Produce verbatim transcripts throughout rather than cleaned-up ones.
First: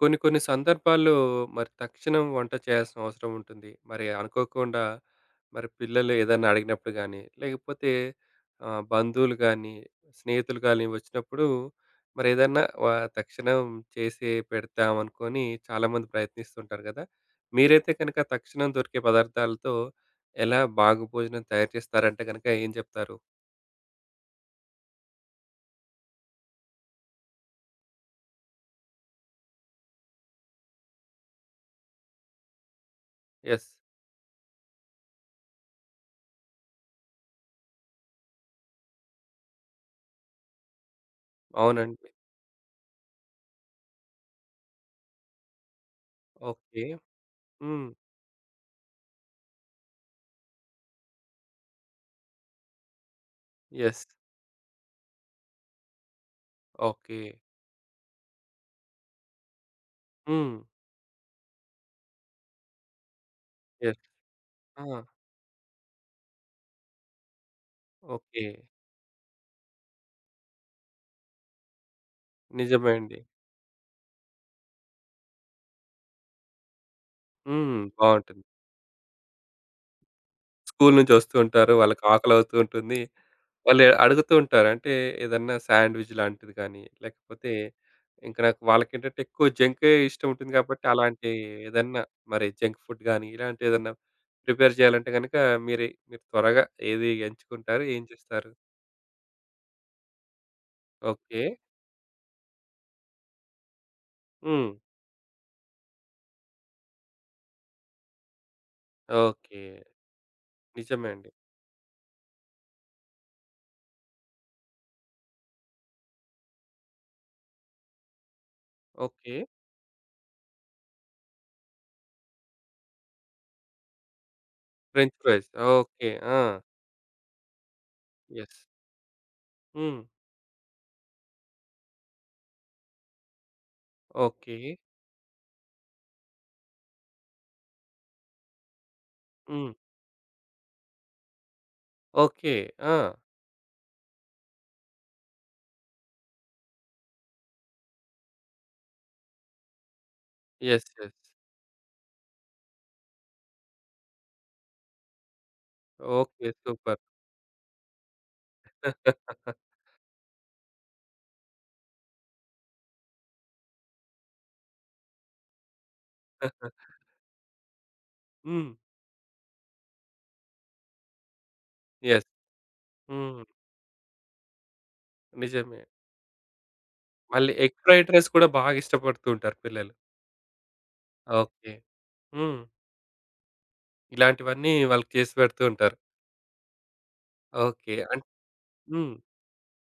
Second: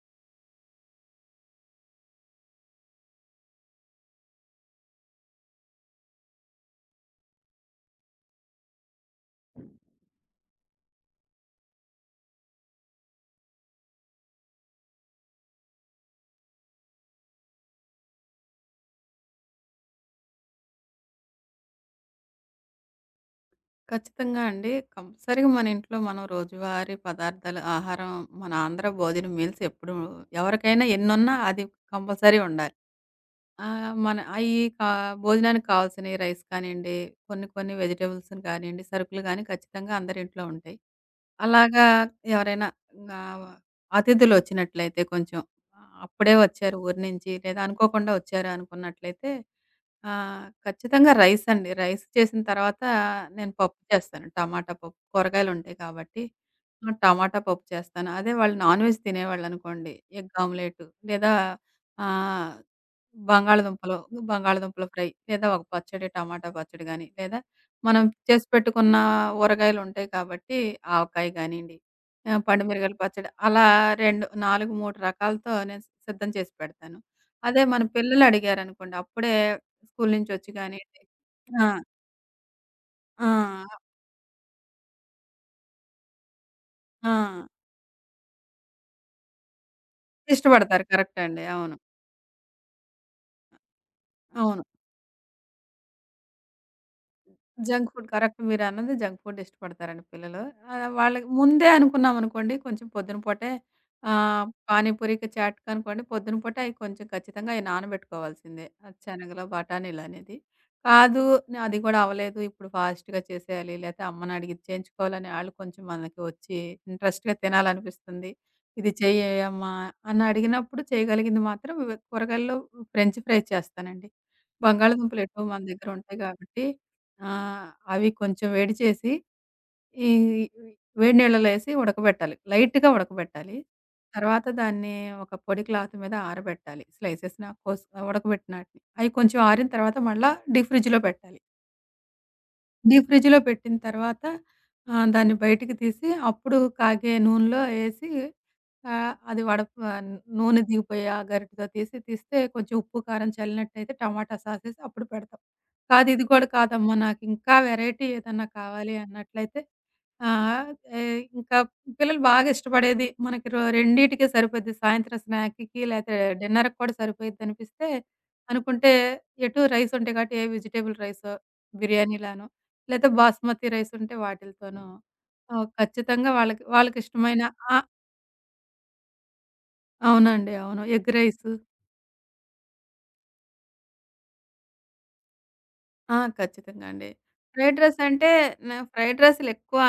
కొన్ని కొన్ని సందర్భాల్లో మరి తక్షణం వంట చేయాల్సిన అవసరం ఉంటుంది. మరి అనుకోకుండా మరి పిల్లలు ఏదైనా అడిగినప్పుడు గానీ, లేకపోతే ఆహ్, బంధువులు గానీ, స్నేహితులు గానీ వచ్చినప్పుడు మరి ఏదన్నా వ తక్షణం చేసి పెడతామనుకోని చాలామంది ప్రయత్నిస్తుంటారు గదా! మీరైతే కనుక తక్షణం దొరికే పదార్థాలతో ఎలా బాగు భోజనం తయారు చేస్తారంటే గనుక ఏం జెప్తారు? ఖచ్చితంగా అండి. కంపల్సరీగా మన ఇంట్లో మనం రోజువారీ పదార్థాలు, ఆహారం, మన ఆంధ్ర భోజనం మీల్స్ ఎప్పుడూ ఎవరికైనా ఎన్నున్నా అది కంపల్సరీ ఉండాలి. ఆ! యెస్. మన అయి కా భోజనానికి కావాల్సినయి రైస్ కానియండి, కొన్ని కొన్ని వెజిటబుల్స్‌ని కానియండి, సరుకులు గాని ఖచ్చితంగా అందరింట్లో ఉంటాయి. అలాగా అవునండి. ఎవరైనా ఆహ్, అతిథులొచ్చినట్లయితే కొంచెం అప్పుడే వచ్చారు ఓకే. ఊరు నుంచి, లేదా హ్మ్. అనుకోకుండా వచ్చారు అనుకున్నట్లయితే ఆహ్, ఖచ్చితంగా రైస్ అండి. రైస్ చేసిన తర్వాత నేను పప్పు యెస్. చేస్తాను. టమాటా పప్పు, కూరగాయలుంటాయి కాబట్టి ఆహ్, ఓకే. టమాటా పప్పు చేస్తాను. అదే వాళ్ళు నాన్ వెజ్ తినేవాళ్ళనుకోండి, ఎగ్ హ్మ్. ఆమ్లెట్ లేదా ఆహ్ బంగాళదుంపలు, యెస్. బంగాళదుంపల ఆ! ఫ్రై, లేదా ఒక పచ్చడి, టమాటా పచ్చడి గాని, లేదా మనం ఓకే. చేసి పెట్టుకున్న ఊరగాయలుంటాయి కాబట్టి ఆవకాయ గానియండి, ఆహ్, నిజమే పండుమిరగాయల అండి. పచ్చడి అలా రెండు, నాలుగు, మూడు రకాలతో నేను సిద్ధం చేసి పెడతాను. అదే హ్మ్. మన పిల్లలు బావుంటుంది. అడిగారనుకోండి అప్పుడే స్కూలు నుంచొచ్చి స్కూలు గానియండి. నుంచి వస్తూ ఆ! ఉంటారు. వాళ్ళకి ఆకలవుతూ ఉంటుంది. ఆ! వాళ్ళు అడుగుతూ ఉంటారు. అంటే ఏదన్నా శాండ్‌విచ్ లాంటిది గానీ, ఆ! లేకపోతే ఇంక నాకు వాళ్ళకేంటంటే ఎక్కువ జంకే ఇష్టం ఉంటుంది ఇష్టపడతారు. కాబట్టి, కరెక్టే అలాంటి అండి. అవును. ఏదన్నా మరి జంక్ ఫుడ్ గానీ, ఇలాంటిదేదన్నా అవును. ప్రిపేర్ చేయాలంటే గనక మీరే మీరు త్వరగా ఏది ఎంచుకుంటారు? జంక్ ఏం ఫుడ్ కరెక్ట్, చేస్తారు? మీరన్నది జంక్ ఫుడ్ ఇష్టపడతారండి పిల్లలు. ఆహ్, వాళ్ళకి ఓకే. ముందే అనుకున్నామనుకోండి కొంచెం పొద్దున పూటే ఆహ్, హ్మ్. పానీపూరికి, చాట్‌కి అనుకోండి పొద్దున పూట అయి కొంచెం ఖచ్చితంగా అయి నానబెట్టుకోవాల్సిందే. అది శనగలో, ఓకే. బఠానీలు అనేది. నిజమే కాదు, అండి. నే- అది కూడా అవ్వలేదు, ఇప్పుడు ఫాస్ట్‌గా చేసేయాలి లేతే అమ్మని అడిగి చేయించుకోవాలని, ఆళ్ళు కొంచెం మనకి వచ్చి ఇంట్రెస్ట్‌గా తినాలనిపిస్తుంది. ఇది చెయ్యే ఓకే. అమ్మా అని అడిగినప్పుడు చేయగలిగింది మాత్రం ఇవి- కూరగాయల్లో ఫ్రెంచ్ ఫ్రై చేస్తానండి. ఫ్రెంచ్ బంగాళాదుంపలు ఎటో ఫ్రైస్. మన దగ్గర ఓకే. ఉంటాయి ఆ! కాబట్టి ఆ! అవి కొంచెం యెస్. వేడి చేసి, హ్మ్. ఈ వేడి నీళ్ళలో ఏసి ఉడకబెట్టాలి. లైట్‌గా ఉడకబెట్టాలి. తర్వాత ఓకే. దాన్ని ఒక పొడి క్లాత్ మీద ఆరబెట్టాలి. స్లైసెస్‌లా కోసి ఉడకబెట్టినాటిని. అయి కొంచెం ఆరిన హ్మ్. తర్వాత మళ్ళా డీప్ ఫ్రిడ్జ్‌లో పెట్టాలి. ఓకే. ఆ! డీప్ ఫ్రిడ్జ్‌లో పెట్టిన తర్వాత ఆహ్, దాన్ని బయటికి తీసి అప్పుడు కాగే నూనెలో ఏసి, ఆహ్, అది వడ ప నూనె యెస్. దిగిపోయి ఆ యెస్. గరిటెతో తీసి, తీస్తే కొంచెం ఉప్పు, కారం చల్లినట్టయితే టమాటా సాస్ ఏసి అప్పుడు పెడతాం. కాదు, ఇది ఓకే. కూడా కాదమ్మా, సూపర్. నాకింకా వెరైటీ ఏదన్నా కావాలి అన్నట్లయితే ఆహ్, ఏ ఇంకా పిల్లలు బాగా ఇష్టపడేది మనకి రొ రెండిటికే సరిపోద్ది. సాయంత్రం స్నాక్‌కి లేతే డిన్నర్‌కి కూడా సరిపోయిద్దనిపిస్తే హ్మ్. అనుకుంటే, ఎటు రైస్ ఉంటాయి కాబట్టి ఏ వెజిటబుల్ రైసో, యెస్. బిర్యానీలానో లేతే హ్మ్. బాస్మతి రైస్ ఉంటే వాటిలతోనూ ఆహ్, నిజమే. ఖచ్చితంగా వాళ్ళకి వాళ్ళకిష్టమైన. మళ్ళీ ఎగ్ ఆ! ఫ్రైడ్ రైస్ కూడా బాగా ఇష్టపడుతూ ఉంటారు పిల్లలు. అవునండి. అవును. Egg rice. ఓకే. హ్మ్. ఇలాంటివన్నీ వాళ్ళకి చేసి పెడుతూ ఉంటారు. ఆ! ఖచ్చితంగా అండి. Fried okay. రైస్ అన్ అంటే నేను హ్మ్. ఫ్రైడ్ రైస్‌లెక్కువ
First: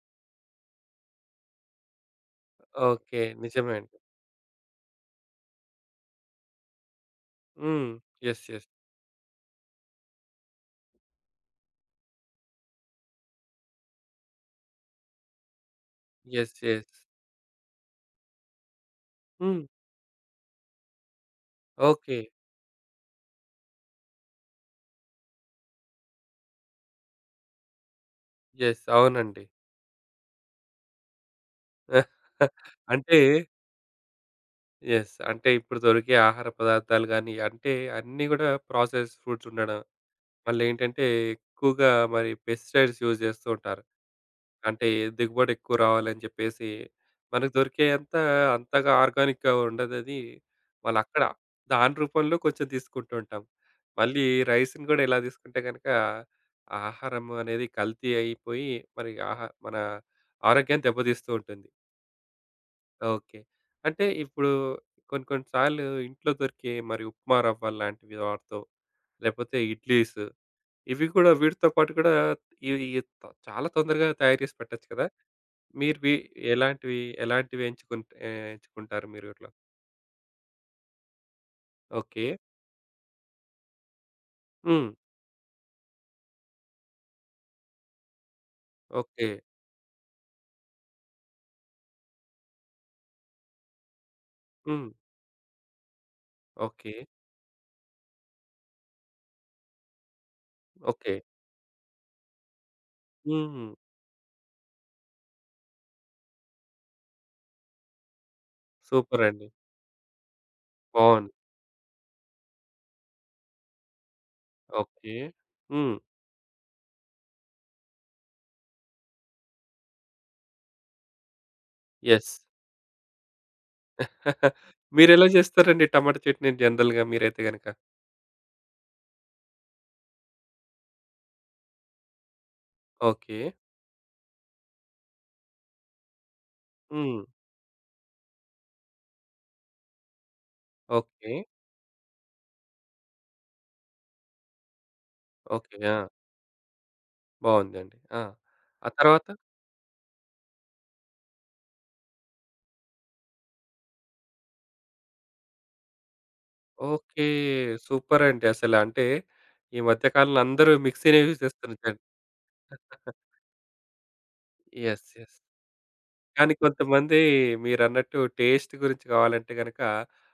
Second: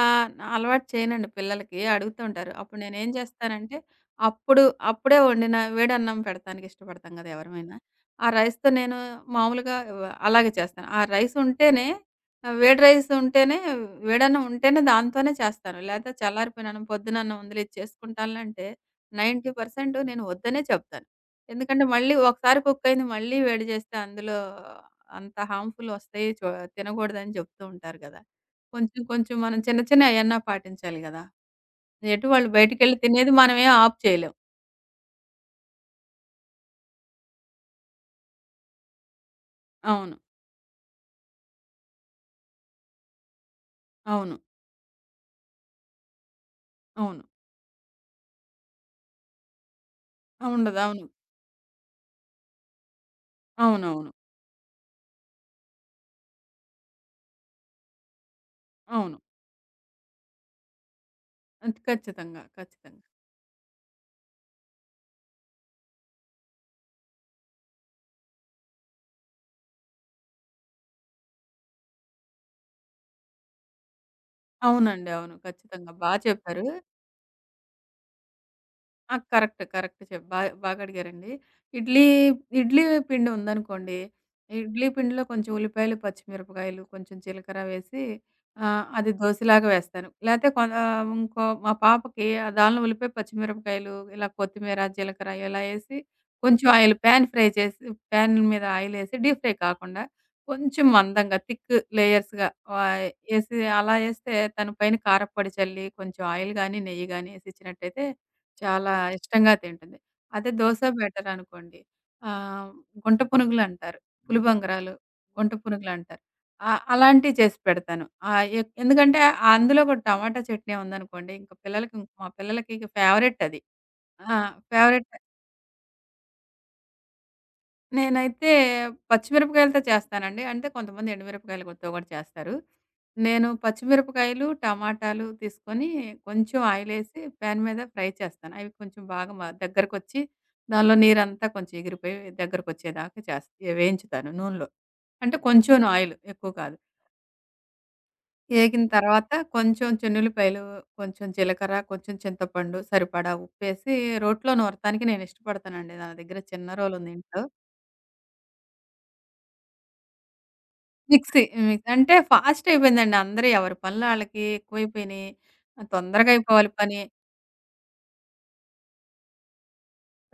అలవాటు చేయనండి పిల్లలకి. అడుగుతూ ఉంటారు. అప్పుడు నేనేం ఓకే. నిజమే చేస్తానంటే, అండి. అప్పుడు అప్పుడే వండిన వేడన్నం పెడతానికి ఇష్టపడతాం కదా, ఎవరమైనా. హ్మ్. ఆ యెస్. యెస్. రైస్‌తో నేను మామూలుగా వ అలాగే చేస్తాను. ఆ రైస్ ఉంటేనే, ఆహ్, వేడి రైస్ ఉంటేనే, వేడన్నం ఉంటేనే దాంతోనే చేస్తాను. లేతే యెస్. చల్లారిపోయిన అన్నం, యెస్. పొద్దున అన్నం ఉందిలే ఇది చేసుకుంటానులే అంటే, హ్మ్. తొంభై శాతం నేను వద్దనే చెప్తాను. ఎందుకంటే మళ్ళీ ఓకే. ఒకసారి కుక్ అయింది మళ్ళీ వేడి చేస్తే అందులో అంత హార్మ్‌ఫుల్ వస్తాయి, చు తినకూడదని చెప్తూ ఉంటారు గదా! యెస్. కొంచెం కొంచెం అవునండి. మనం చిన్న చిన్నయన్నా పాటించాలి గదా! ఎటు వాళ్ళు బయటికెళ్ళి అంటే తినేది మనమేం ఆపు చేయలేం. యెస్. అంటే ఇప్పుడు దొరికే ఆహార పదార్థాలు గాని, అంటే అన్నీ గూడా ప్రాసెస్ ఫుడ్స్ ఉండడం అవును. మళ్ళేంటంటే, ఎక్కువగా మరి పెస్టిసైడ్స్ యూజ్ జేస్తూ ఉంటారు. అవును. అంటే దిగుబడి ఎక్కువ రావాలని జెప్పేసి, అవును. మనకు దొరికేయంతా అంతగా ఆర్గానిక్‌గా ఉండదది. ఉండదు. అవును. వాళ్ళక్కడ దాని రూపంలో కొంచెం తీసుకుంటూ ఉంటాం. అవునవును. అవును. మళ్ళీ రైస్‌ని గూడా ఇలా తీసుకుంటే గనక, ఆహారం అనేది కల్తీ అయిపోయి, మరి అవును, ఆహా మన ఆరోగ్యాన్ని దెబ్బతీస్తూ ఉంటుంది. అది ఖచ్చితంగా. ఖచ్చితంగా. ఓకే. అంటే ఇప్పుడు కొన్ని కొన్ని సార్లు ఇంట్లో దొరికే మరి ఉప్మా రవ్వల్లాంటివి వాడతాం. లేపోతే ఇడ్లీస్ ఇవి కూడా వీటితో పాటు కూడా ఇవి త చాలా తొందరగా తయారు చేసి పెట్టొచ్చు కదా! అవునండి. అవును. ఖచ్చితంగా. మీరు బా వి చెప్పారు. ఎలాంటివి, ఎలాంటివి ఎంచుకున్ ఆహ్, ఎంచుకుంటారు ఆ! మీరు ఇట్లా? కరెక్ట్. కరెక్ట్. చెప్ బా బాగా అడిగారండి. ఇడ్లీ, ఓకే. ఇడ్లీ పిండి ఉందనుకోండి, ఇడ్లీ హ్మ్. పిండిలో కొంచెం ఉల్లిపాయలు, పచ్చిమిరపకాయలు, కొంచెం జీలకర్ర వేసి ఆహ్, అది ఓకే. దోసలాగా వేస్తాను. లేతే కొ ఆహ్, ఇంకో మా పాపకి దానిలో ఉల్లిపాయ, పచ్చిమిరపకాయలు, ఇలా కొత్తిమీర, హ్మ్. జీలకర్ర ఇలా ఏసి, కొంచెం ఓకే. ఆయిల్ పాన్ ఫ్రై చేసి, పాన్ మీద ఆయిల్ ఏసి డీప్ ఫ్రై కాకుండా కొంచెం ఓకే. మందంగా థిక్ లేయర్స్‌గా ఆహ్, ఏసి, హ్మ్. అలా ఏస్తే తను పైన కారప్పొడి చల్లి, కొంచెం ఆయిల్ గాని, నెయ్యి గాని ఏసిచ్చినట్టయితే చాలా సూపరండి. ఇష్టంగా తింటుంది. అదే దోస బావుంది. బెటరనుకోండి. ఆహ్, గుంట పునుగులంటారు. పులిబంగరాలు, ఓకే. గుంట హ్మ్. పునుగులంటారు. ఆ! అలాంటివి చేసి పెడతాను. ఆహ్, ఎ ఎందుకంటే ఆ అందులో కూడా టమాటా చట్నీ ఉందనుకోండి, ఇంక పిల్లలకి, మా యెస్. పిల్లలకి ఇక ఫేవరెట్ అది. ఆ! ఫేవరెట్. మీరెలా చేస్తారండి టమాటా చట్నీ జనరల్‌గా మీరైతే గనక? నేనైతే పచ్చిమిరపకాయలతో చేస్తానండి. అంటే కొంతమంది ఎండుమిరపకాయలతో కూడా చేస్తారు. ఓకే. నేను పచ్చిమిరపకాయలు, టమాటాలు తీసుకొని కొంచెం ఆయిలేసి హ్మ్. పాన్ మీద ఫ్రై చేస్తాను. అవి కొంచెం బాగా మ దగ్గరకొచ్చి, దానిలో ఓకే. నీరంతా కొంచెం ఎగిరిపోయి దగ్గరకొచ్చేదాకా చేస్త వేయించుతాను నూనెలో. అంటే ఓకే. కొంచెం ఆ! ఆయిల్ ఎక్కువ కాదు. బావుందండి. ఆ! ఏగిన ఆ తర్వాత? తర్వాత కొంచెం చెన్నుల్లిపాయలు, కొంచెం జీలకర్ర, కొంచెం చింతపండు, సరిపడా ఉప్పేసి రోట్లో నూరతానికి నేను ఇష్టపడతానండి. నా దగ్గర చిన్న రోలుంది ఓకే. ఇంట్లో. సూపరండి అసలు. అంటే ఈ మధ్య కాలంలో అందరూ మిక్సీ‌నే యూజ్ మిక్సీ. హ్మ్. చేస్తున్నారు చూడండి. అంటే ఫాస్ట్ అయిపోయిందండి. అందరూ ఎవరి పనులు ఆళ్ళకి యెస్. ఎక్కువైపోయినాయి. యెస్. ఆహ్, తొందరగా కానీ అయిపోవాలి పని. కొంతమంది మీరన్నట్టు టేస్ట్ గురించి కావాలంటే గనక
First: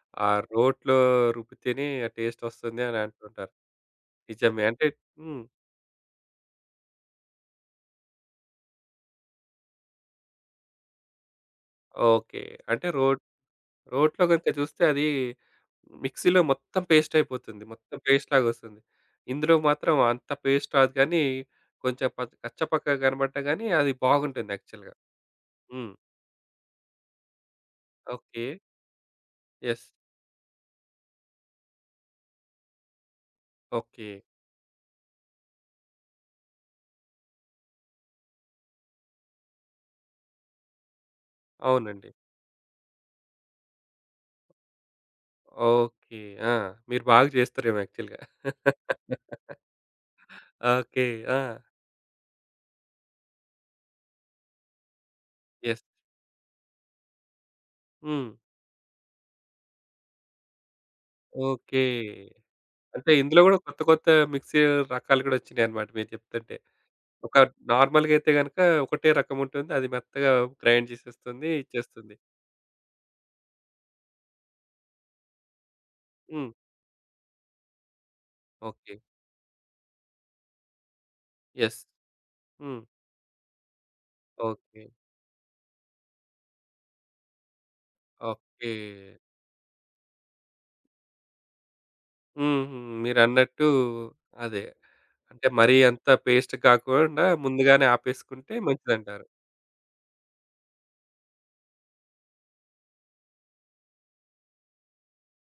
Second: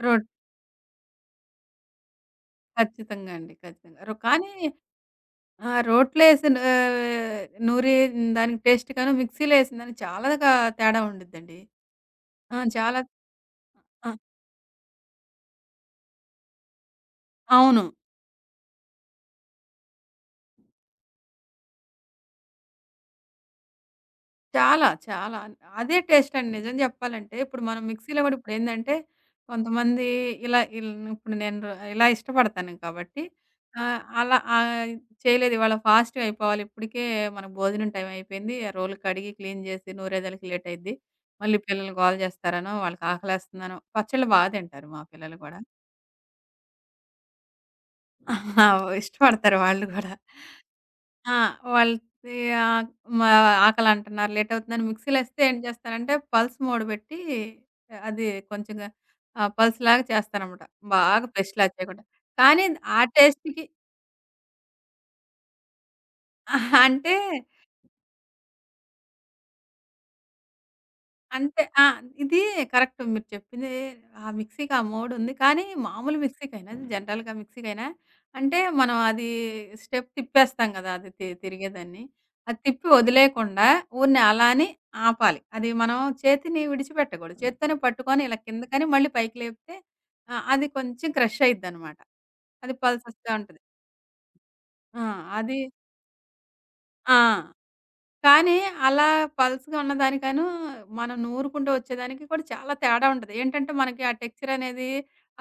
రోట్ ఆ రోట్లో రుబ్బితేనే ఆ టేస్ట్ వస్తుంది అని ఖచ్చితంగా అంటుంటారు. అండి. ఖచ్చితంగా. రొ కానీ నిజమే. అంటే హ్మ్. ఆహ్, రోట్లేసిన, ఆహ్, నూరి దానికి టేస్ట్ గాను, మిక్సీలో ఏసిన దానికి చాలాగా తేడా ఉండిద్దండి. ఓకే. ఆ! అంటే చాలా. రోట్ ఆ! రోట్లో గనుక చూస్తే అది మిక్సీ‌లో మొత్తం పేస్ట్ అయిపోతుంది. అవును. మొత్తం పేస్ట్ లాగొస్తుంది. ఇందులో మాత్రం అంత పేస్ట్ రాదు కానీ కొంచెం ప కచ్చపక్కగా కనబడ్డా గానీ అది బాగుంటుంది చాలా. యాక్చువల్‌గా. చాలా. హ్మ్. అదే టేస్ట్ అండి నిజం జెప్పాలంటే. ఇప్పుడు మనం మిక్సీలో గూడా ఓకే. ఇప్పుడేందంటే, యెస్. కొంతమంది ఇలా ఇల్ ఇప్పుడు నేను ర- ఇలా ఇష్టపడతాను కాబట్టి, ఆహ్, ఓకే. అలా ఆహ్, చేయలేదు ఇవాళ, ఫాస్ట్‌గా అయిపోవాలి. ఇప్పటికే మనకు భోజనం టైం అయిపోయింది. ఆ రోలు కడిగి, క్లీన్ జేసి, నూరేదాలకి లేట్ అయిద్ది. మళ్ళీ పిల్లలు అవునండి. గోల జేస్తారనో, వాళ్ళకి ఆకలేస్తుందనో, పచ్చళ్ళు బా తింటారు మా పిల్లలు గూడా. ఓకే. ఆ! మీరు బాగా చేస్తారేమో యాక్చువల్‌గా. ఇష్టపడతారు వాళ్ళు గూడా. ఓకే. ఆ! ఆ! వాళ్ళది, ఆక్ మా ఆకలంటున్నారు, లేటవుతుందని మిక్సీలేస్తే ఏం యెస్. చేస్తానంటే, పల్స్ మోడ్ పెట్టి అది హ్మ్. కొంచెంగా ఆహ్, పల్స్‌లాగా చేస్తాననమాట. బాగా పేస్ట్‌లా ఓకే. చేయకుండా. కానీ ఆ అంటే ఇందులో గూడా టేస్ట్‌కి, కొత్త కొత్త మిక్సీ రకాలు గూడా వచ్చినాయన్నమాట మీరు చెప్తుంటే. అంటే ఒక నార్మల్‌గా అయితే గనక ఒకటే రకం ఉంటుంది. అది మెత్తగా గ్రైండ్ చేసేస్తుంది, అంటే ఆ! ఇచ్చేస్తుంది. ఇది కరెక్ట్ మీరు చెప్పింది. ఆ మిక్సీకి ఆ మోడుంది. కానీ మామూలు హ్మ్. మిక్సీకైనా, జనరల్‌గా మిక్సీకైనా, అంటే ఓకే. మనం అది స్టెప్ తిప్పేస్తాం గదా, అది తి యెస్. తిరిగేదాన్ని అది హ్మ్. తిప్పి వదిలేయకుండా ఊరినే అలా అని ఓకే. ఆపాలి. అది మనం చేతిని విడిచిపెట్టకూడదు. చేత్తోనే పట్టుకొని, ఇలా ఓకే. కిందకని మళ్ళీ పైకి లేపితే ఆహ్, అది కొంచెం క్రష్ అయిద్దనమాట. అది హుహు. పల్సొస్తా ఉంటది. మీరన్నట్టు అదే. ఆ! అంటే అది. మరీ అంత పేస్ట్ ఆ! కాకుండా ముందుగానే ఆపేసుకుంటే కానీ అలా మంచిదంటారు. పల్స్‌గా ఉన్నదానికను, మనం నూరుకుంటూ వచ్చేదానికి కూడా చాలా తేడా ఉంటది. ఏంటంటే, మనకి ఆ టెక్స్చర్ అనేది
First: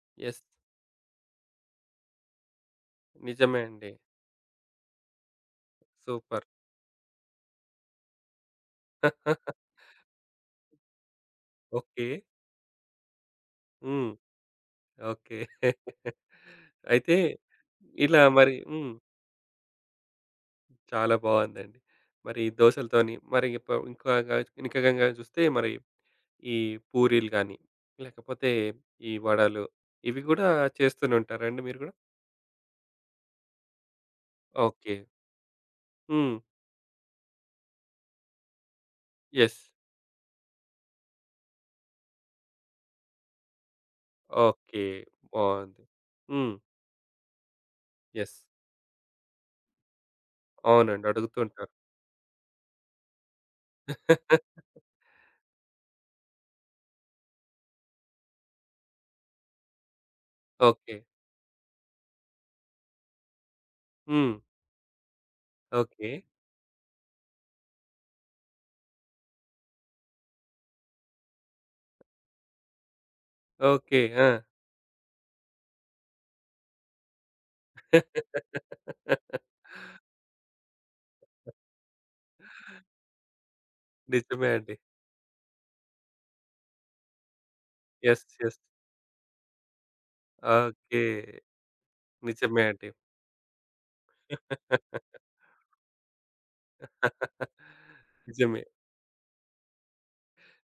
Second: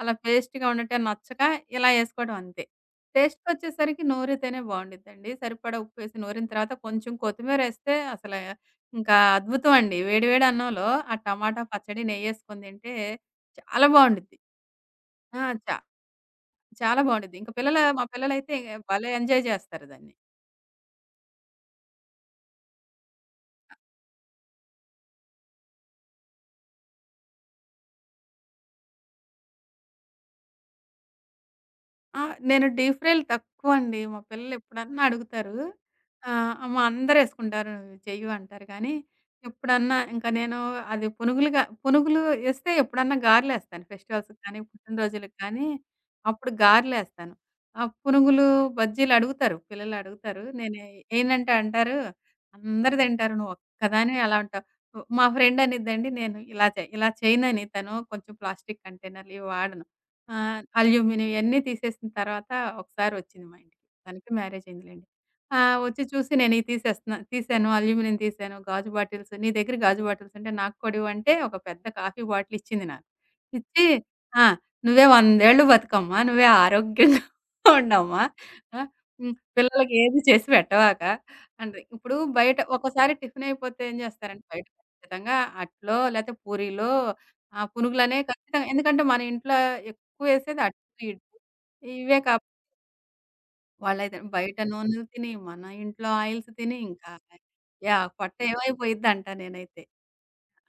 అలా యెస్. పేస్ట్‌గా ఉండటం నచ్చక ఇలా ఏసుకోవడం అంతే. నిజమే అండి. టేస్ట్‌కొచ్చేసరికి నూరితేనే బావుండిద్దండి. సరిపడా ఉప్పేసి సూపర్. నూరిన తర్వాత కొంచెం కొత్తిమీరేస్తే అసల ఇంకా అద్భుతం అండి. వేడి వేడి అన్నంలో ఆ టమాటా పచ్చడి, ఓకే. నెయ్యేసుకొని తింటే చాలా హ్మ్. బావుండిద్ది. ఓకే. ఆ! చా చాలా అయితే బావుండిద్ది. ఇంక పిల్లలు, మా ఇలా మరి పిల్లలైతే హ్మ్. భలే ఎంజాయ్ చేస్తారు దాన్ని. చాలా బావుందండి. మరి దోసలతోని మరి ఇప్ప ఇంకాగా ఇంకగంగా చూస్తే మరి ఈ పూరీలు గాని, లేకపోతే ఈ వడలు ఇవి గూడా చేస్తూనే ఉంటారండి మీరు గూడా? ఆ! నేను డీప్ ఫ్రైలు తక్కువండి. మా ఓకే. పిల్లలెప్పుడన్నా అడుగుతారు. హ్మ్. ఆహ్, అమ్మ అందరేసుకుంటారు నువ్వు చెయ్యు అంటారు, కానీ యెస్. ఎప్పుడన్నా ఇంకా నేను, అది పునుగులుగా, పునుగులు ఏస్తే ఎప్పుడన్నా గారెలేస్తాను. ఫెస్టివల్స్‌కి కానీ, ఓకే. పుట్టినరోజులకి కానీ బావుంది. అప్పుడు హ్మ్. గారెలేస్తాను. ఆ యెస్. పునుగులు, బజ్జీలు అడుగుతారు. పిల్లలు అడుగుతారు. నేను అవునండి. అడుగుతూ ఏయనంటే ఉంటారు. అంటారు, "అందరూ తింటారు. నువ్వు ఒక్కదానివే అలా ఉంటావు." మా ఫ్రెండ్ అనిద్దండి, నేను ఇలా చె ఇలా చేయనని, తను కొంచెం ప్లాస్టిక్ కంటైనర్‌లు ఇవి వాడను. ఆ! ఓకే. అల్యూమినియం ఇయన్నీ తీసేసిన తర్వాత ఒకసారొచ్చింది మా ఇంటికి. తనకి హ్మ్. మ్యారేజ్ అయిందిలెండి. ఆహ్, వచ్చి ఓకే. చూసి నేనియి తీసేస్తున్నా, తీసాను, అల్యూమినియం తీసాను, గాజు బాటిల్స్, నీ దగ్గర గాజు బాటిల్స్ ఉంటే నాకు కూడా ఇవ్వంటే ఒక పెద్ద కాఫీ బాటిల్ ఇచ్చింది నాకు. ఇచ్చి ఓకే. ఆ! ఆ! "నువ్వే వందేళ్ళు బతుకమ్మా! నువ్వే ఆరోగ్యంగా ఉండమ్మా! ఆ! హ్మ్. పిల్లలకి ఏది చేసి పెట్టమాక" అంటది. ఇప్పుడు బయట ఒక్కోసారి టిఫిన్ అయిపోతే ఏం చేస్తారంటే నిజమే బయట అండి. ఖచ్చితంగా అట్లో లేతే పూరీలో ఆహ్, పునుగులనే యెస్. యెస్. ఖచ్చితంగా, ఎందుకంటే మన ఇంట్లో ఎక్కువేసేది ఓకే. అటు ఇటు. ఇవే కాక నిజమే అండి. వాళ్ళైతే బయట నూనెలు తిని, మన ఇంట్లో ఆయిల్స్ తిని ఇంకా, యాహ్! పొట్ట నిజమే. ఏమైపోయిద్దంట నేనైతే.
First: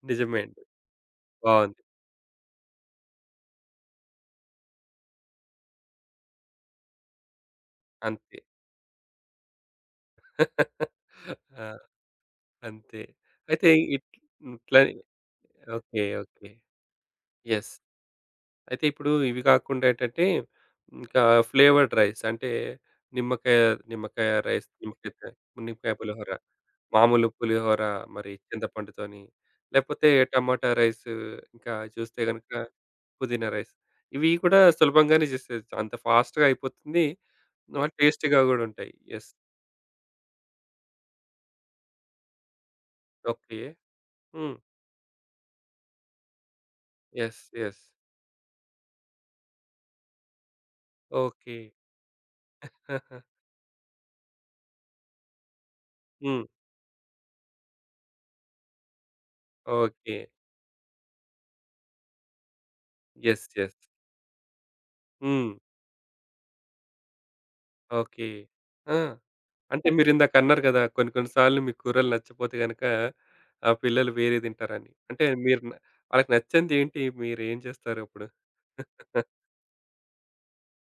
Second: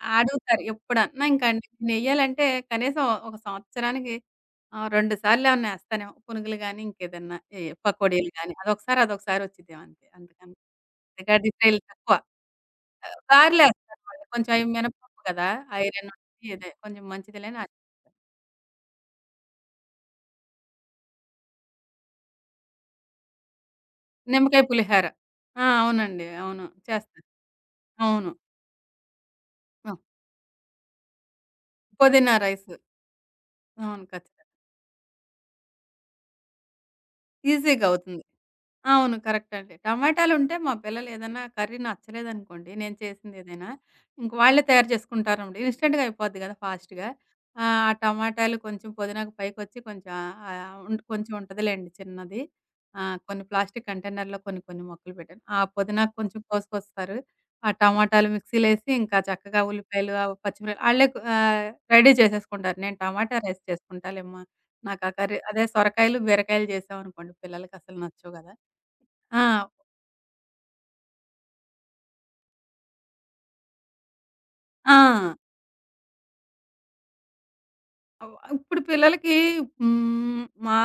నిజమే అండి. అడుగుతారు ఎప్పుడన్నా, ఇంకండి బావుంది. నెయ్యాలంటే కనీసం ఒక సంవత్సరానికి ఆహ్, రెండు సార్లేమన్నా ఏస్తానేమో. పునుగులు గాని, ఇంకేదన్నా ఏ పకోడీలు అంతే. గాని, అదొకసారి, అదొకసారి వచ్చిద్దేమో అంతే. అందుకని ఇంకా డీప్ ఆ! ఫ్రైలు తక్కువ. అంతే. ఆహ్, అయితే గారెలేస్తాను ఇట్ మళ్ళీ, కొంచెం అవి ఇట్లని మినపప్పు కదా! ఓకే. Iron okay. ఉంటది. ఇదే కొంచెం మంచిదిలే అని. యెస్. అయితే ఇప్పుడు ఇవి కాకుండా ఏంటంటే ఇంకా ఫ్లేవర్డ్ రైస్ అంటే నిమ్మకాయ నిమ్మకాయ నిమ్మకాయ రైస్, పులిహార. నిమ్మకాయ ఆ! నిమ్మకాయ అవునండి. పులిహోర. అవును. చేస్తాను. మామూలు పులిహోర, అవును. మరి చింతపండుతోని, ఆ! లేపోతే టమాటా రైస్, ఇంకా చూస్తే పుదీనా గనుక రైస్. పుదీనా రైస్. అవును. ఇవి ఖచ్చితంగా. కూడా సులభంగానే చేసేయొచ్చు. అంత ఫాస్ట్‌గా అయిపోతుంది. ఈజీ‌గా ఆహ్, అవుతుంది. టేస్టీగా గూడా ఉంటాయి. అవును. యెస్. కరెక్ట్ అండి. టమాటాలుంటే మా పిల్లలేదన్నా కర్రీ నచ్చలేదనుకోండి, నేను ఓకే. చేసిందేదైనా, ఇంక హ్మ్. వాళ్ళే తయారు చేసుకుంటారండి. ఇన్‌స్టంట్‌గా అయిపోద్ది కదా! ఫాస్ట్‌గా. యెస్. యెస్. ఆహ్, ఆ టమాటాలు కొంచెం పుదీనాకు పైకొచ్చి కొంచెం, ఆహ్, ఉంట్ కొంచెం ఓకే. ఉంటదిలేండి చిన్నది. ఆ! కొన్ని ప్లాస్టిక్ కంటైనర్‌లో కొన్ని కొన్ని మొక్కలు పెట్టాను. ఆ పుదీనాకు కొంచెం హ్మ్. కోసుకొస్తారు. ఆ టమాటాలు మిక్సీలేసి ఇంకా చక్కగా ఉల్లిపాయలు, ఓకే. ఆహ్, పచ్చిమిర ఆళ్ళే కు ఆహ్, రెడీ చేసేసుకుంటారు. నేను టమాటా యెస్. Rice yes. చేసుకుంటాలేమ్మా. నాకు ఆ కర్రీ, హ్మ్. అదే సొరకాయలు, బీరకాయలు చేసామనుకోండి పిల్లలకసలు ఓకే. నచ్చవు కదా! ఆ! ఆ! అంటే మీరిందాకన్నారు గదా! కొన్ని కొన్ని సార్లు మీకు కూరలు నచ్చపోతే గనక ఆహ్, పిల్లలు వేరే తింటారని. ఆ! అంటే మీరు న వాళ్ళకి నచ్చిందేంటి? మీరేం చేస్తారు అప్పుడు? అవ్ ఇప్పుడు పిల్లలకి, హ్మ్, మా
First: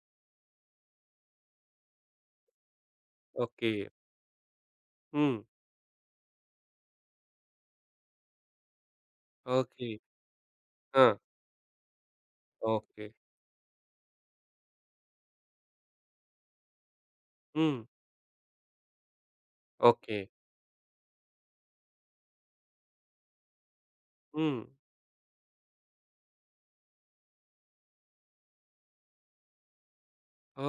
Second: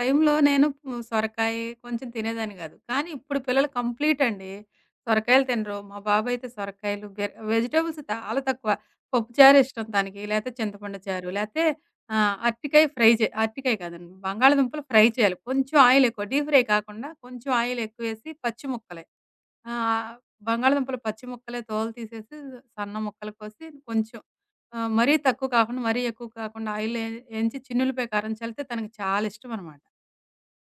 టైంలో నేను పు సొరకాయ కొంచెం తినేదాన్ని కాదు. కానీ ఇప్పుడు పిల్లలు ఓకే. కంప్లీట్ అండి. హ్మ్. సొరకాయలు తినరు. మా బాబైతే సొరకాయలు, బెర్ వెజిటబుల్స్ చాలా తక్కువ. పప్పుచారు ఇష్టం ఓకే. తనకి. లేతే చింతపండు ఆ! చారు. లేతే ఆహ్, అరటికాయ ఓకే. ఫ్రై చే అరటికాయ కాదండి, బంగాళదుంపలు ఫ్రై చేయాలి. కొంచెం ఆయిల్ ఎక్కువ, డీప్ ఫ్రై కాకుండా కొంచెం హ్మ్. ఆయిల్ ఎక్కువేసి, పచ్చి ముక్కలే. ఆహ్, ఓకే. బంగాళదుంపలు పచ్చి ముక్కలే, తోలు తీసేసి సన్న ముక్కలు కోసి కొంచెం హ్మ్. ఆ! మరీ తక్కువ కాకుండా, మరీ ఎక్కువ కాకుండా ఆయిల్‌లో ఏ ఏంచి, చిన్నుల్లిపాయ కారం చల్లితే తనకి చాలా ఇష్టమనమాట.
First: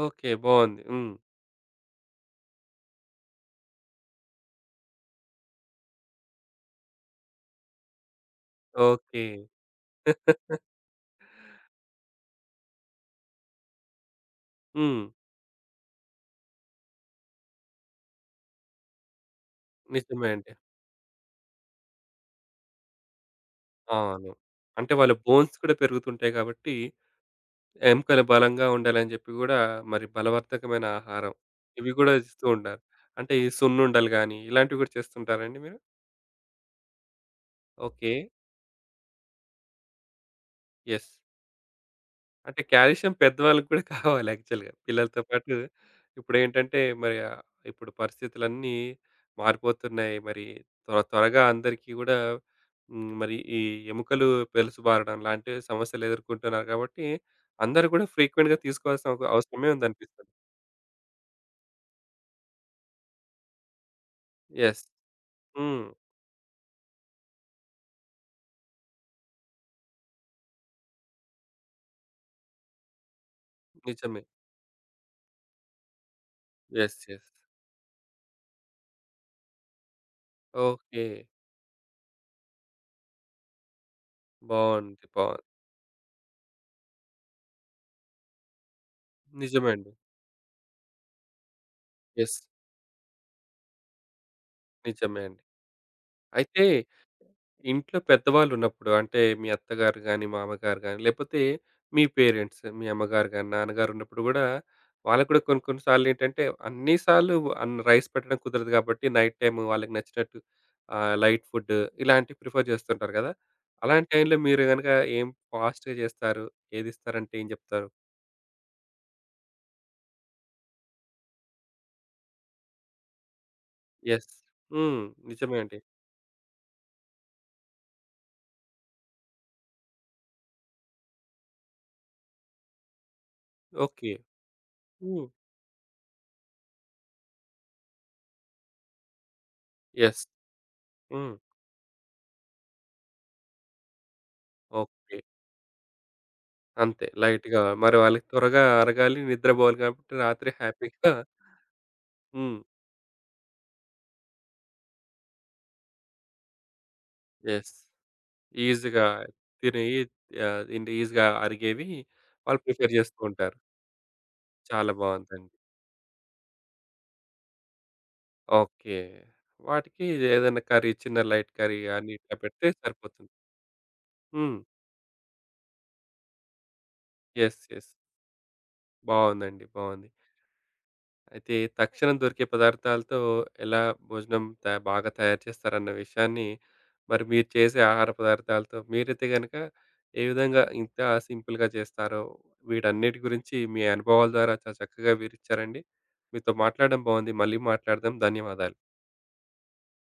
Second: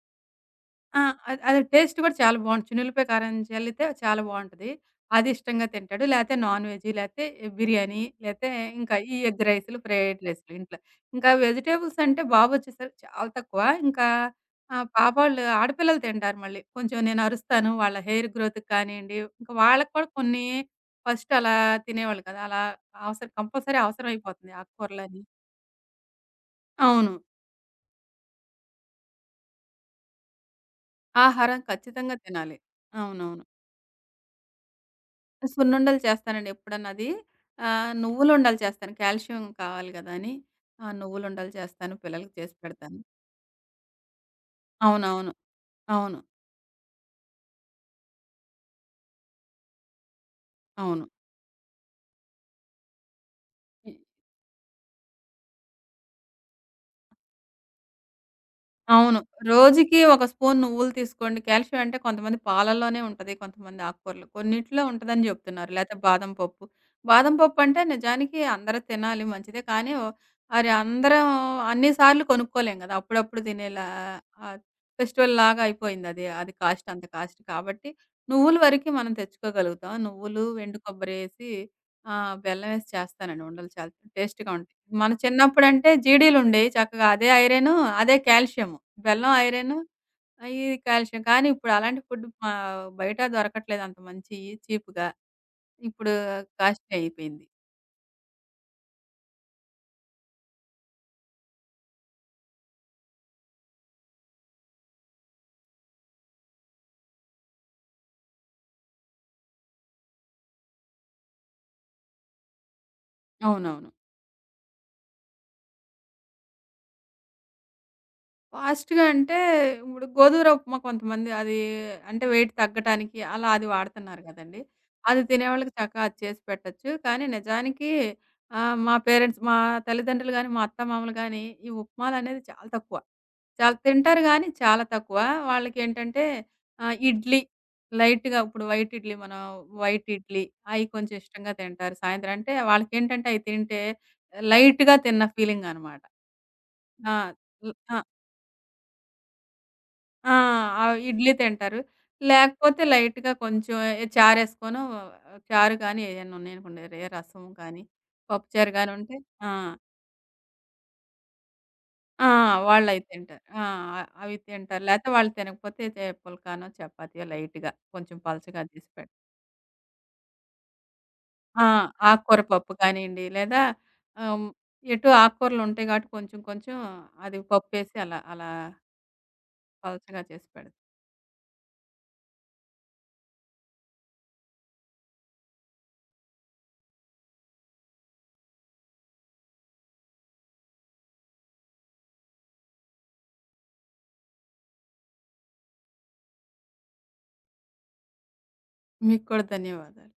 ఓకే. బావుంది. ఆ! హ్మ్. అది అది టేస్ట్ కూడా చాలా బావుంటుంది. చిన్నుల్లిపాయ కారం చల్లితే చాలా బావుంటది. అది ఇష్టంగా తింటాడు. లేతే నాన్ వెజ్, లేతే బిర్యానీ, లేతే ఇంకా ఈ ఓకే. ఎగ్ రైసులు, ఫ్రైడ్ రైసులు ఇంట్లో. ఇంకా వెజిటబుల్స్ అంటే బాబొచ్చేసరికి చాలా తక్కువ. ఇంకా ఆహ్, హ్మ్. పాప వాళ్ళు, ఆడపిల్లలు తింటారు మళ్ళీ. కొంచెం నేను అరుస్తాను. వాళ్ళ హెయిర్ గ్రోత్‌కి కానియండి, ఇంకా వాళ్ళకి కూడా నిజమే కొన్ని, అండి. ఫస్ట్ అలా తినేవాళ్ళు కదా, అలా అవసరం కంపల్సరీ అవును. అవసరమైపోతుంది అంటే వాళ్ళ ఆకుకూరలని. బోన్స్ కూడా పెరుగుతుంటాయి కాబట్టి, అవును. ఎముకలు బలంగా ఉండాలని జెప్పి గూడా మరి బలవర్ధకమైన ఆహారం ఆహారం ఇవి గూడా ఖచ్చితంగా ఇస్తూ తినాలి. ఉంటారు. అంటే అవునవును. ఈ సున్నుండలు గాని, ఇలాంటివి గూడా చేస్తుంటారా అండి మీరు? సున్నుండలు చేస్తానండి ఎప్పుడన్నా అది. ఆహ్, ఓకే. నువ్వులుండలు చేస్తాను. కాల్షియం కావాలి గదా అని. ఆ! యెస్. నువ్వులుండలు చేస్తాను. పిల్లలకి చేసి అంటే పెడతాను. కాల్షియం పెద్దవాళ్ళకి కూడా కావాలి యాక్చువల్‌గా. పిల్లలతో అవునవును. పాటు అవును. ఇప్పుడేంటంటే మరి ఆహ్, ఇప్పుడు పరిస్థితులన్నీ మారిపోతున్నాయి. మరి త్వర అవును. త్వరగా అందరికీ గూడా హ్మ్. మరి ఈ ఎముకలు పెలుసుబారడం లాంటి సమస్యలు ఎదుర్కొంటున్నారు కాబట్టి, అందరూ కూడా ఫ్రీక్వెంట్‌గా తీసుకోవాల్సిన అవును. ఒక అవసరమే రోజుకి ఒక ఉందనిపిస్తుంది. స్పూన్ నువ్వులు తీసుకోండి. కాల్షియం అంటే కొంతమంది పాలల్లోనే ఉంటది. కొంతమంది ఆకుకూరలు. కొన్నిట్లో యెస్. ఉంటదని జెప్తున్నారు. హ్మ్. లేతే బాదం పప్పు. బాదం పప్పు అంటే నిజానికి అందరూ తినాలి, మంచిదే. కానీ ఓ మరి అందరం అన్ని సార్లు కొనుక్కోలేం గదా! అప్పుడప్పుడు తినేలా నిజమే. ఆహ్, ఫెస్టివల్‌లాగా అయిపోయిందది. అది అది కాస్ట్, యెస్. అంత యెస్. కాస్ట్ కాబట్టి నువ్వుల వరకి మనం తెచ్చుకోగలుగుతాం. నువ్వులు, ఎండు ఓకే. కొబ్బరేసి ఆహ్, బెల్లమేసి చేస్తానండి ఉండలు, చాలా టేస్ట్‌గా ఉంటాయి. బావుంది. మన బావుంది. చిన్నప్పుడంటే జీడీలుండేయి చక్కగా. అదే ఐరను, అదే కాల్షియము. బెల్లం నిజమే ఐరను, అండి. ఆహ్, ఇది కాల్షియం. కానీ ఇప్పుడు అలాంటి ఫుడ్ యెస్. మా బయట దొరకట్లేదు అంత మంచియి చీప్‌గా. నిజమే అండి. ఇప్పుడు అయితే కాస్ట్‌లీ అయిపోయింది. ఇంట్లో పెద్దవాళ్ళున్నప్పుడు అంటే మీ అత్తగారు గాని, మామగారు గాని, లేపోతే మీ పేరెంట్స్ మీ అమ్మగారు గాని, నాన్నగారు ఉన్నప్పుడు గూడా వాళ్ళకి కూడా కొన్ని కొన్ని సార్లేంటంటే అన్ని సార్లు అన్ రైస్ పెట్టడం కుదరదు గాబట్టి నైట్ టైమ్ వాళ్ళకి నచ్చినట్టు ఆహ్, లైట్ ఫుడ్ ఇలాంటివి ప్రిఫర్ జేస్తుంటారు గదా! అవునవును. అలాంటి టైంలో మీరు గనక ఏం ఫాస్ట్‌గా జేస్తారు? ఏదిస్తారంటే ఏం జెప్తారు? ఫాస్ట్‌గా అంటే, ఇప్పుడు గోధుమ రవ్వ ఉప్మా కొంతమంది అది, అంటే వెయిట్ తగ్గటానికి అలా అది వాడుతున్నారు యెస్. గదండీ. హ్మ్. అది నిజమే తినేవాళ్ళకి అండి. చక్కగా అది చేసి పెట్టొచ్చు. కానీ నిజానికి ఆహ్, మా పేరెంట్స్, మా తల్లిదండ్రులు గాని, మా అత్తమామలు గాని ఈ ఉప్మాలనేది చాలా తక్కువ. చాలా ఓకే. తింటారు గానీ చాలా తక్కువ. హ్మ్. వాళ్ళకేంటంటే ఆహ్, ఇడ్లీ లైట్‌గా, ఇప్పుడు వైట్ ఇడ్లీ మనం, వైట్ యెస్. ఇడ్లీ అయి కొంచెం హ్మ్. ఇష్టంగా తింటారు. సాయంత్రం అంటే వాళ్ళకేంటంటే అయి తింటే లైట్‌గా ఓకే. తిన్న ఫీలింగ్ అనమాట. అంతే ఆ! లైట్‌గా. హ్మ్. మరి ఆ! వాళ్ళకి త్వరగా అరగాలి, నిద్రపోవాలి కాబట్టి ఆ! రాత్రి ఆహ్, హ్యాపీగా ఇడ్లీ తింటారు. హ్మ్. లేకపోతే లైట్‌గా కొంచెం చారేసుకోనో, చారు గానీ ఏదైనా ఉన్నాయనుకోండి, ఏ రసం యెస్. కానీ, పప్పుచారు గాని ఈజీగా ఉంటే, ఆ! తినేయి ఆహ్, ఏంటి ఈజీగా అరిగేవి ఆ! వాళ్ళు ప్రిఫర్ వాళ్ళయి చేస్తూ తింటారు. ఉంటారు. ఆ! అవి తింటారు. చాలా లేతే వాళ్ళు బావుందండి. తినకపోతే చే పుల్కానో, చపాతీయో లైట్‌గా కొంచెం పలచగా చేసి ఓకే. పెడతా. వాటికి ఏదైనా కర్రీ చిన్న లైట్ ఆ! కర్రీ అని ఇట్లా ఆకుకూర పెడితే పప్పు కానియండి, సరిపోతుంది. లేదా ఆహ్, హ్మ్. ఎటు ఆకుకూరలు ఉంటాయి కాబట్టి కొంచెం కొంచెం అది యెస్. యెస్. పప్పేసి అలా అలా బావుందండి. బావుంది. పలచగా చేసి పెడతా. అయితే తక్షణం దొరికే పదార్థాలతో ఎలా భోజనం త బాగా తయారు చేస్తారన్న విషయాన్ని, మరి మీరు చేసే ఆహార పదార్థాలతో మీరైతే గనక ఏ విధంగా ఇంత సింపుల్‌గా చేస్తారో, వీటన్నిటి గురించి మీ అనుభవాల ద్వారా చాలా చక్కగా వివరిచ్చారండి. మీతో మాట్లాడడం బాగుంది. మళ్ళీ మాట్లాడదాం. ధన్యవాదాలు. మీకు కూడా ధన్యవాదాలు.